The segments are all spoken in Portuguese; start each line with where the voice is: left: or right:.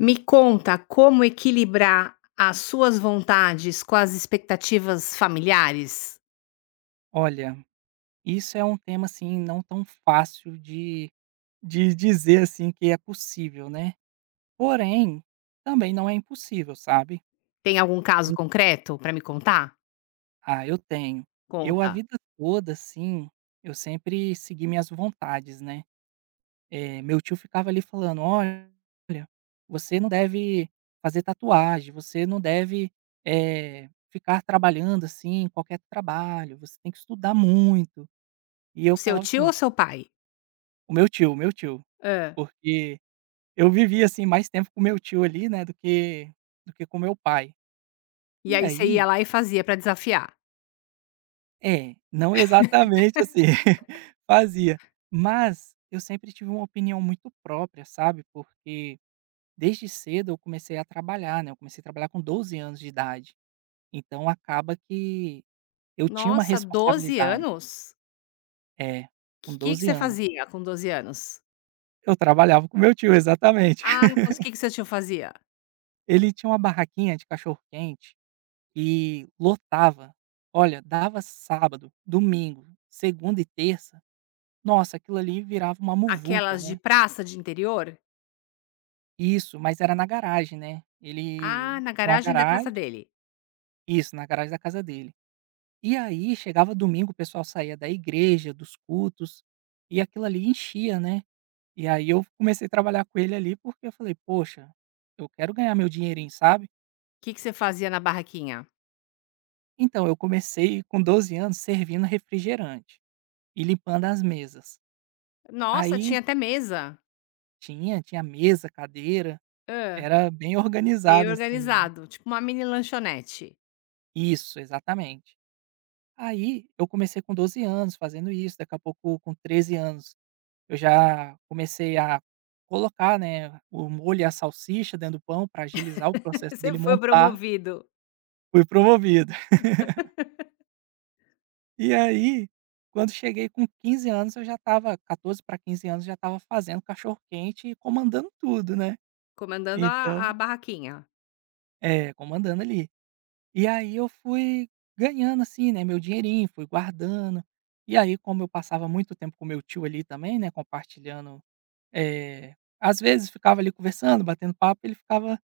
left: Me conta como equilibrar as suas vontades com as expectativas familiares?
right: Olha, isso é um tema, assim, não tão fácil de dizer, assim, que é possível, né. Porém, também não é impossível, sabe.
left: Tem algum caso
right: Tem.
left: concreto para me contar?
right: Ah, eu tenho. Eu a
left: Conta.
right: vida toda, assim, eu sempre segui minhas vontades, né. Meu tio ficava ali falando: "Olha, você não deve fazer tatuagem, você não deve, ficar trabalhando, assim, qualquer trabalho, você tem que estudar muito". E
left: O
right: eu
left: seu
right: falava
left: tio ou
right: assim
left: seu pai?
right: o meu tio,
left: Ah.
right: porque eu vivi, assim, mais tempo com meu tio ali, né, do que com meu pai.
left: E
right: E
left: aí você ia
right: aí
left: lá e fazia para desafiar?
right: é, não exatamente assim, fazia. Mas eu sempre tive uma opinião muito própria, sabe, porque desde cedo eu comecei a trabalhar, né, eu comecei a trabalhar com 12 anos de idade, então acaba que eu tinha uma
left: Nossa, doze
right: responsabilidade.
left: anos?
right: É,
left: O Que
right: com
left: que que
right: 12
left: você
right: anos.
left: fazia com 12 anos?
right: Eu trabalhava com meu tio, exatamente.
left: Ah, o que que seu tio fazia?
right: Ele tinha uma barraquinha de cachorro-quente e lotava. Olha, dava sábado, domingo, segunda e terça, nossa, aquilo ali virava uma muvuca,
left: Aquelas de
right: né.
left: praça de interior?
right: Isso, mas era na garagem, né. Ele
left: Ah, na
right: tinha uma
left: garagem da casa
right: garagem,
left: dele.
right: isso, na garagem da casa dele. E aí chegava domingo, o pessoal saía da igreja, dos cultos, e aquilo ali enchia, né. E aí eu comecei a trabalhar com ele ali, porque eu falei: "Poxa, eu quero ganhar meu dinheirinho", sabe.
left: O Que que você fazia na barraquinha?
right: Então eu comecei com 12 anos servindo refrigerante e limpando as mesas.
left: Nossa,
right: Aí
left: tinha até mesa.
right: tinha, tinha mesa, cadeira,
left: Hã.
right: era bem
left: Bem
right: organizado, assim, né.
left: organizado, tipo uma mini lanchonete.
right: Isso, exatamente. Aí eu comecei com 12 anos fazendo isso, daqui a pouco com 13 anos eu já comecei a colocar, né, o molho e a salsicha dentro do pão para agilizar o processo
left: Você
right: dele
left: foi
right: montar,
left: promovido,
right: fui promovido. E aí, quando cheguei com 15 anos eu já estava 14 para 15 anos, já estava fazendo cachorro-quente e comandando tudo, né.
left: comandando a
right: Então
left: barraquinha.
right: é, comandando ali. E aí eu fui ganhando, assim, né, meu dinheirinho, fui guardando. E aí, como eu passava muito tempo com meu tio ali também, né, compartilhando, eh, às vezes ficava ali conversando, batendo papo, ele ficava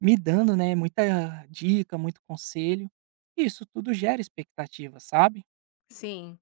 right: me dando, né, muita dica, muito conselho. E isso tudo gera expectativa, sabe?
left: Sim,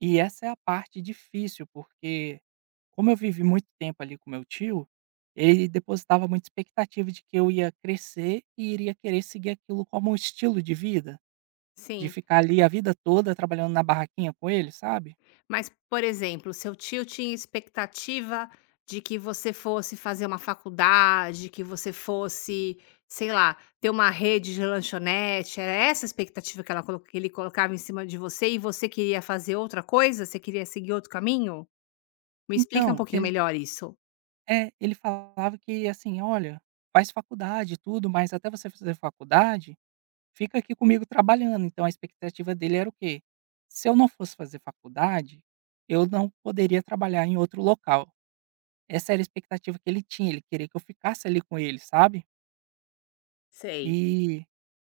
right: E essa é a parte difícil, porque como eu vivi muito tempo ali com meu tio, ele depositava muita expectativa de que eu ia crescer e iria querer seguir aquilo como um estilo de vida. De
left: sim.
right: ficar ali a vida toda trabalhando na barraquinha com ele, sabe.
left: Mas, por exemplo, seu tio tinha expectativa de que você fosse fazer uma faculdade, que você fosse, sei lá, ter uma rede de lanchonete, era essa a expectativa que ela colo que ele colocava em cima de você e você queria fazer outra coisa? Você queria seguir outro caminho? Me explica um
right: Então,
left: pouquinho
right: ele
left: melhor isso.
right: é, ele falava que assim: "Olha, faz faculdade e tudo, mas até você fazer faculdade, fica aqui comigo trabalhando". Então a expectativa dele era o quê? Se eu não fosse fazer faculdade, eu não poderia trabalhar em outro local. Essa era a expectativa que ele tinha, ele queria que eu ficasse ali com ele, sabe.
left: Sei.
right: E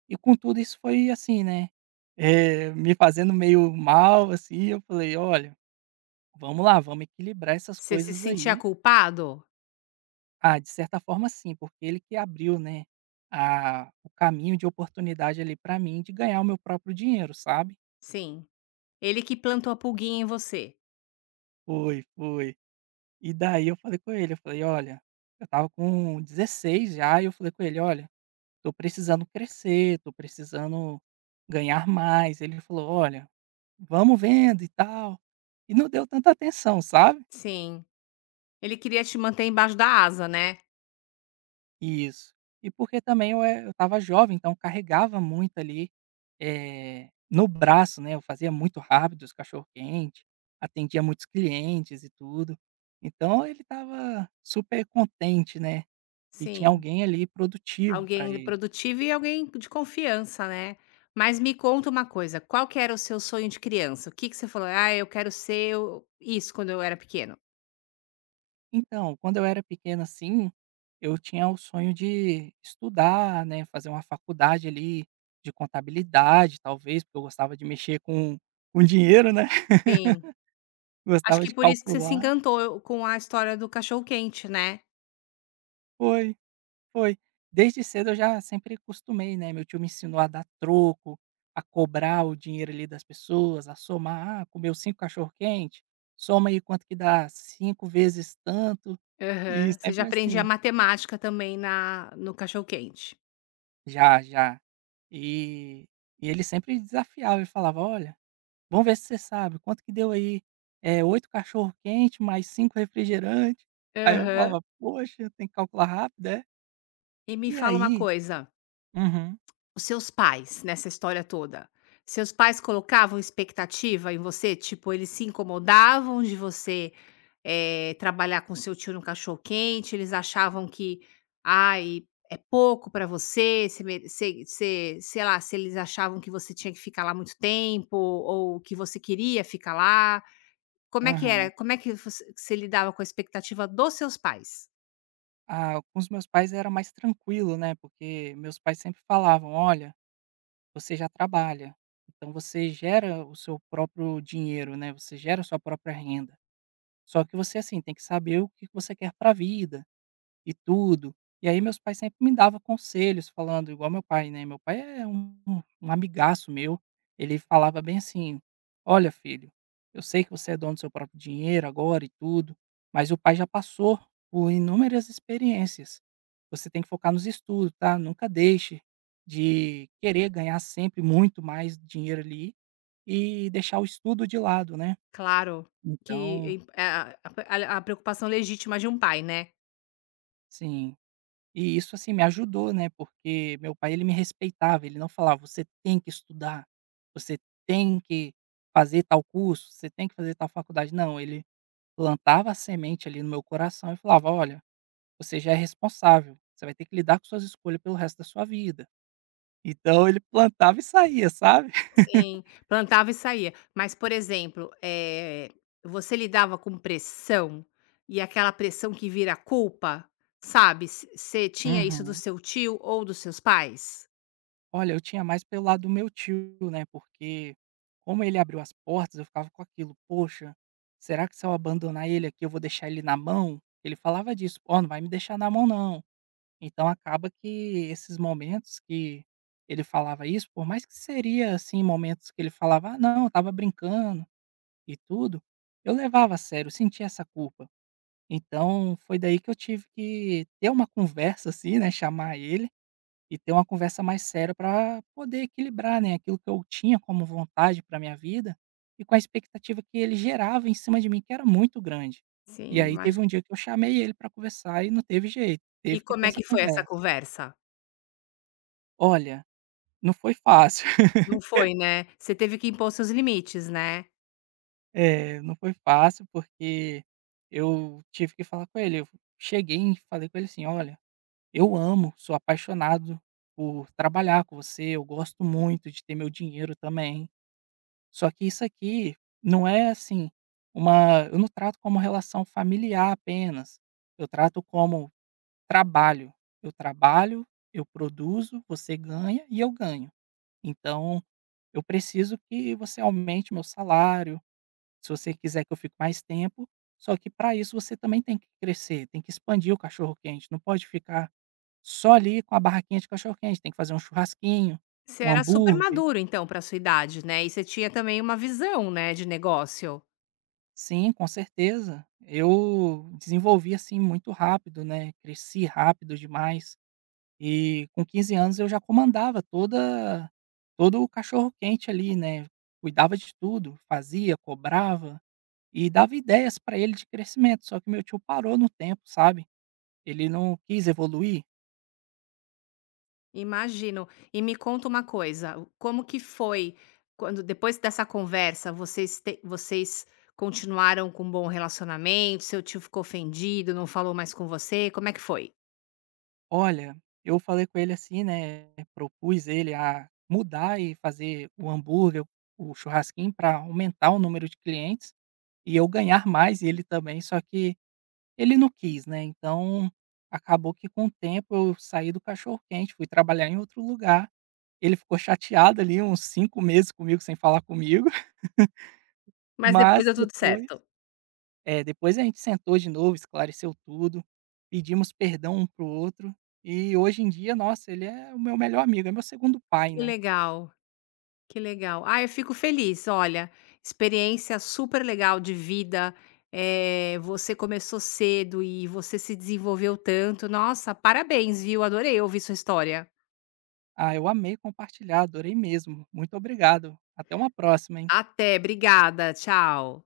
right: e com tudo isso foi assim, né, me fazendo meio mal, assim, eu falei: "Olha". Vamos lá, vamos equilibrar essas
left: Você se
right: coisas
left: sentia
right: aí.
left: culpado?
right: Ah, de certa forma sim, porque ele que abriu, né, a o caminho de oportunidade ali pra mim de ganhar o meu próprio dinheiro, sabe.
left: Sim. Ele que plantou a pulguinha em você.
right: Foi, foi. E daí eu falei com ele, eu falei: "Olha, eu tava com 16 já", e eu falei com ele: "Olha, tô precisando crescer, tô precisando ganhar mais". Ele falou: "Olha, vamos vendo e tal". E não deu tanta atenção, sabe.
left: Sim. Ele queria te manter embaixo da asa, né.
right: Isso. E porque também eu estava jovem, então carregava muito ali, no braço, né, eu fazia muito rápido os cachorro-quente, atendia muitos clientes e tudo. Então ele estava super contente, né, que tinha
left: Sim.
right: alguém ali produtivo para
left: Alguém
right: ele.
left: produtivo e alguém de confiança, né. Mas me conta uma coisa, qual que era o seu sonho de criança? O que que você falou: "Ah, eu quero ser o isso quando eu era pequeno".
right: Então, quando eu era pequeno, assim, eu tinha o sonho de estudar, né, fazer uma faculdade ali de contabilidade, talvez, porque eu gostava de mexer com dinheiro, né,
left: Sim. Acho
right: gostava
left: que
right: de
left: por isso que você se
right: calcular.
left: encantou com a história do cachorro quente, né.
right: Foi. Foi. Desde cedo eu já sempre costumei, né, meu tio me ensinou a dar troco, a cobrar o dinheiro ali das pessoas, a somar, ah, comeu 5 cachorro-quente, soma aí quanto que dá 5 vezes tanto, e
left: Aham. Você já
right: sempre
left: aprendia
right: assim.
left: matemática também na no cachorro quente.
right: Já, já. E e ele sempre desafiava, e falava: "Olha, vamos ver se você sabe, quanto que deu aí, é 8 cachorro-quente mais 5 refrigerantes". Aí eu
left: Aham.
right: falava: "Poxa, tem que calcular rápido, é".
left: E me
right: E
left: fala uma
right: aí
left: coisa.
right: uhum,
left: Os seus pais, nessa história toda, seus pais colocavam expectativa em você? Tipo, eles se incomodavam de você, trabalhar com seu tio no cachorro quente, eles achavam que: "Ai, é pouco pra você", você mere você você sei lá, se eles achavam que você tinha que ficar lá muito tempo ou que você queria ficar lá. Como é que
right: aham.
left: era? Como é que você lidava com a expectativa dos seus pais?
right: Ah, com os meus pais era mais tranquilo, né, porque meus pais sempre falavam: "Olha, você já trabalha, então você gera o seu próprio dinheiro, né, você gera a sua própria renda. Só que você, assim, tem que saber o que você quer pra vida". E tudo. E aí meus pais sempre me davam conselhos falando igual meu pai, né, meu pai é um amigaço meu, ele falava bem assim: "Olha filho, eu sei que você é dono do seu próprio dinheiro agora e tudo, mas o pai já passou por inúmeras experiências. Você tem que focar nos estudos, tá? Nunca deixe de querer ganhar sempre muito mais dinheiro ali e deixar o estudo de lado, né?"
left: Claro que,
right: Então,
left: a preocupação legítima de um pai, né?
right: sim, e isso, assim, me ajudou, né, porque meu pai ele me respeitava, ele não falava: "Você tem que estudar, você tem que fazer tal curso, você tem que fazer tal faculdade". Não, ele plantava a semente ali no meu coração e falava: "Olha, você já é responsável, você vai ter que lidar com suas escolhas pelo resto da sua vida". Então ele plantava e saía, sabe?
left: Sim, plantava e saía. Mas, por exemplo, você lidava com pressão e aquela pressão que vira culpa, sabe? Você tinha isso do
right: Uhum.
left: seu tio ou dos seus pais?
right: Olha, eu tinha mais pelo lado do meu tio, né, porque como ele abriu as portas, eu ficava com aquilo: "Poxa, será que se eu abandonar ele aqui, eu vou deixar ele na mão?" Ele falava disso: "Ó, não vai me deixar na mão não". Então acaba que esses momentos que ele falava isso, por mais que seria, assim, momentos que ele falava: "Ah, não, eu estava brincando", e tudo, eu levava a sério, eu sentia essa culpa. Então foi daí que eu tive que ter uma conversa, assim, né, chamar ele e ter uma conversa mais séria para poder equilibrar, né, aquilo que eu tinha como vontade para minha vida, e com a expectativa que ele gerava em cima de mim, que era muito grande. E
left: Sim,
right: aí teve um
left: imagino.
right: dia que eu chamei ele para conversar e não teve jeito,
left: E
right: teve que
left: como
right: ter
left: é
right: essa
left: que foi essa
right: conversa.
left: conversa?
right: Olha, não foi fácil.
left: Não foi, né? Você teve que impor seus limites, né?
right: É, não foi fácil porque eu tive que falar com ele, eu cheguei e falei com ele assim: "Olha, eu amo, sou apaixonado por trabalhar com você, eu gosto muito de ter meu dinheiro também. Só que isso aqui não é assim uma, eu não trato como relação familiar apenas, eu trato como trabalho. Eu trabalho, eu produzo, você ganha e eu ganho. Então eu preciso que você aumente meu salário, se você quiser que eu fique mais tempo, só que para isso você também tem que crescer, tem que expandir o cachorro-quente, não pode ficar só ali com a barraquinha de cachorro-quente, tem que fazer um churrasquinho,
left: Você
right: um
left: era super
right: hambúrguer".
left: maduro, então, para sua idade, né? E você tinha também uma visão, né, de negócio.
right: Sim, com certeza. Eu desenvolvi, assim, muito rápido, né, cresci rápido demais. E com 15 anos eu já comandava toda todo o cachorro-quente ali, né, cuidava de tudo, fazia, cobrava e dava ideias para ele de crescimento, só que meu tio parou no tempo, sabe. Ele não quis evoluir.
left: Imagino. E me conta uma coisa, o como que foi quando depois dessa conversa, vocês continuaram com um bom relacionamento, seu tio ficou ofendido, não falou mais com você, como é que foi?
right: Olha, eu falei com ele assim, né, propus ele a mudar e fazer o hambúrguer, o churrasquinho para aumentar o número de clientes e eu ganhar mais e ele também, só que ele não quis, né, então acabou que com o tempo eu saí do cachorro quente, fui trabalhar em outro lugar. Ele ficou chateado ali uns 5 meses comigo, sem falar comigo,
left: Mas depois
right: mas
left: deu tudo
right: depois
left: certo.
right: é, depois a gente sentou de novo, esclareceu tudo, pedimos perdão um para o outro e hoje em dia, nossa, ele é o meu melhor amigo, é meu segundo pai,
left: Que
right: né.
left: legal, que legal. Ah, eu fico feliz, olha, experiência super legal de vida, você começou cedo e você se desenvolveu tanto. Nossa, parabéns, viu, adorei ouvir sua história.
right: Ah, eu amei compartilhar, adorei mesmo. Muito obrigado. Até uma próxima, hein.
left: Até, obrigada, tchau.